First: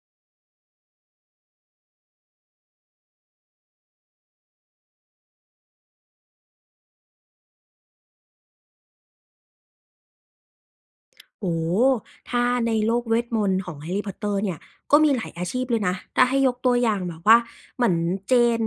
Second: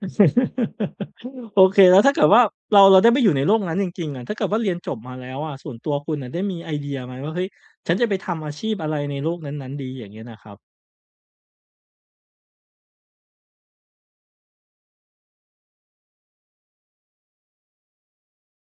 โอเค แล้วถ้าเกิดว่าเรา เราได้ไปอยู่ในโลกนั้นจริง ๆ อะ ถ้าเกิดว่าเรียนจบมาแล้วอะ ส่วนตัวคุณอะได้มีไอเดียไหมว่า เฮ้ย ฉันจะไปทำอาชีพอะไรในโลกนั้น ๆ ดี อย่างเงี้ยนะครับ? โอ้โฮ ถ้าในโลกเวทมนต์ของแฮร์รี่ พอตเตอร์เนี่ยก็มีหลายอาชีพเลยนะ ถ้าให้ยกตัวอย่าง แบบว่าเหมือนเจน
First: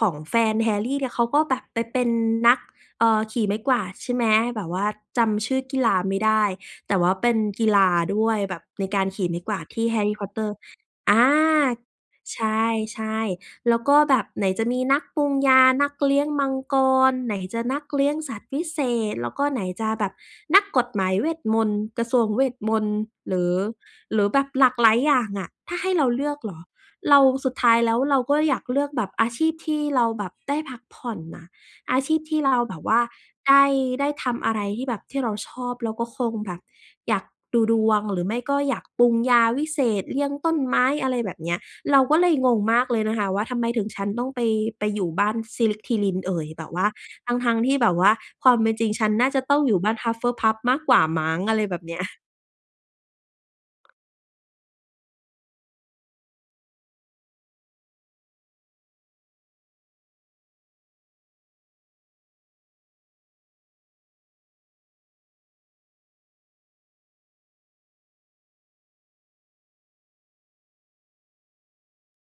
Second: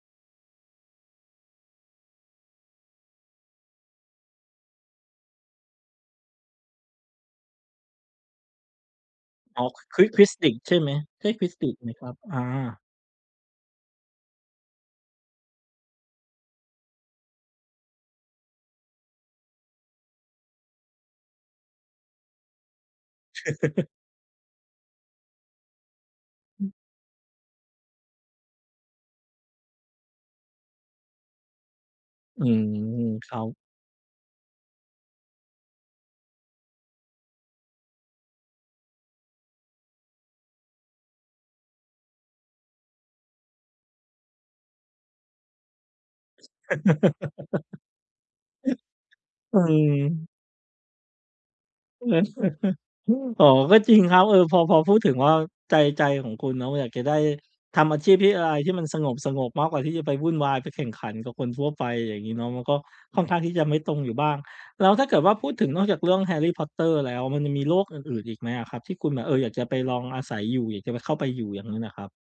ของแฟนแฮร์รี่เนี่ย เขาก็แบบไปเป็นนัก เอ่อ ขี่ไม้กวาดใช่ไหม แบบว่าจำชื่อกีฬาไม่ได้ แต่ว่าเป็นกีฬาด้วยแบบในการขี่ไม้กวอา๋ดอ ที่แฮควิรด ์รี่ ควพิอดตเตอดริ์ ชใช่ไหม อใา ช่ควิดดิชไหมครับ? อใา ช่ ๆ แล้วก็แบบไหนจะมีนักปรุงยา นักเลี้ยงมังกร ไหนจะนักเลี้ยงสัตว์วิเศษ แล้วก็ไหนจะแบบนักกฎหมายเวทมนตร์ กระทรวงเวทมนต์ หรือ หรือแบบหลากหลายอย่างอะ ถ้าให้เราเลือกเหรอ เรา สุดท้ายแล้ว เราก็อยากเลือกแบบอาชีพที่เราแบบได้พักผ่อนน่ะ อาชีพ ที่อืเราม แบบว่าครับ ได้ ได้ทำอะไรที่แบบที่เราชอบเราก็คงแบบ อยากดูดวง หรือไม่ก็อยากปรุงยาวิเศษ เลี้ยงต้นไม้ อะไรแบบเนี้ย เราก็เลยงงมากเลยนะคะว่า ทำไมถึงฉันต้องไป ไปอยู่บ้านสลิธีริน เอ่ย แบบว่า ทั้ง ๆ ที่แบบว่าความเป็นจริงฉันน่าจะตอ้ืองอยู่บ้ม านฮัฟเฟิลพัฟมากกว่ามั้ง อะไรแบบเนี้ย อ๋อ ก็จริงครับ เออ พอ พอพูดถึงว่าใจ ใจของคุณเนาะอยากจะได้ ทำอาชีพที่อะไรที่มันสงบ ๆ มากกว่าที่จะไปวุ่นวายไปแข่งขันกับคนทั่วไป อย่างงี้เนาะ มันก็ค่อนข้างที่จะไม่ตรงอยู่บ้าง แล้วถ้าเกิดว่าพูดถึงนอกจากเรื่องแฮร์รี่ พอตเตอร์แล้วมันยังมีโลกอื่น ๆ อีกไหมอะครับที่คุณแบบ เออ อยากจะไปลองอาศัยอยู่ อยากจะเข้าไปอยู่อย่างนั้นอะครับ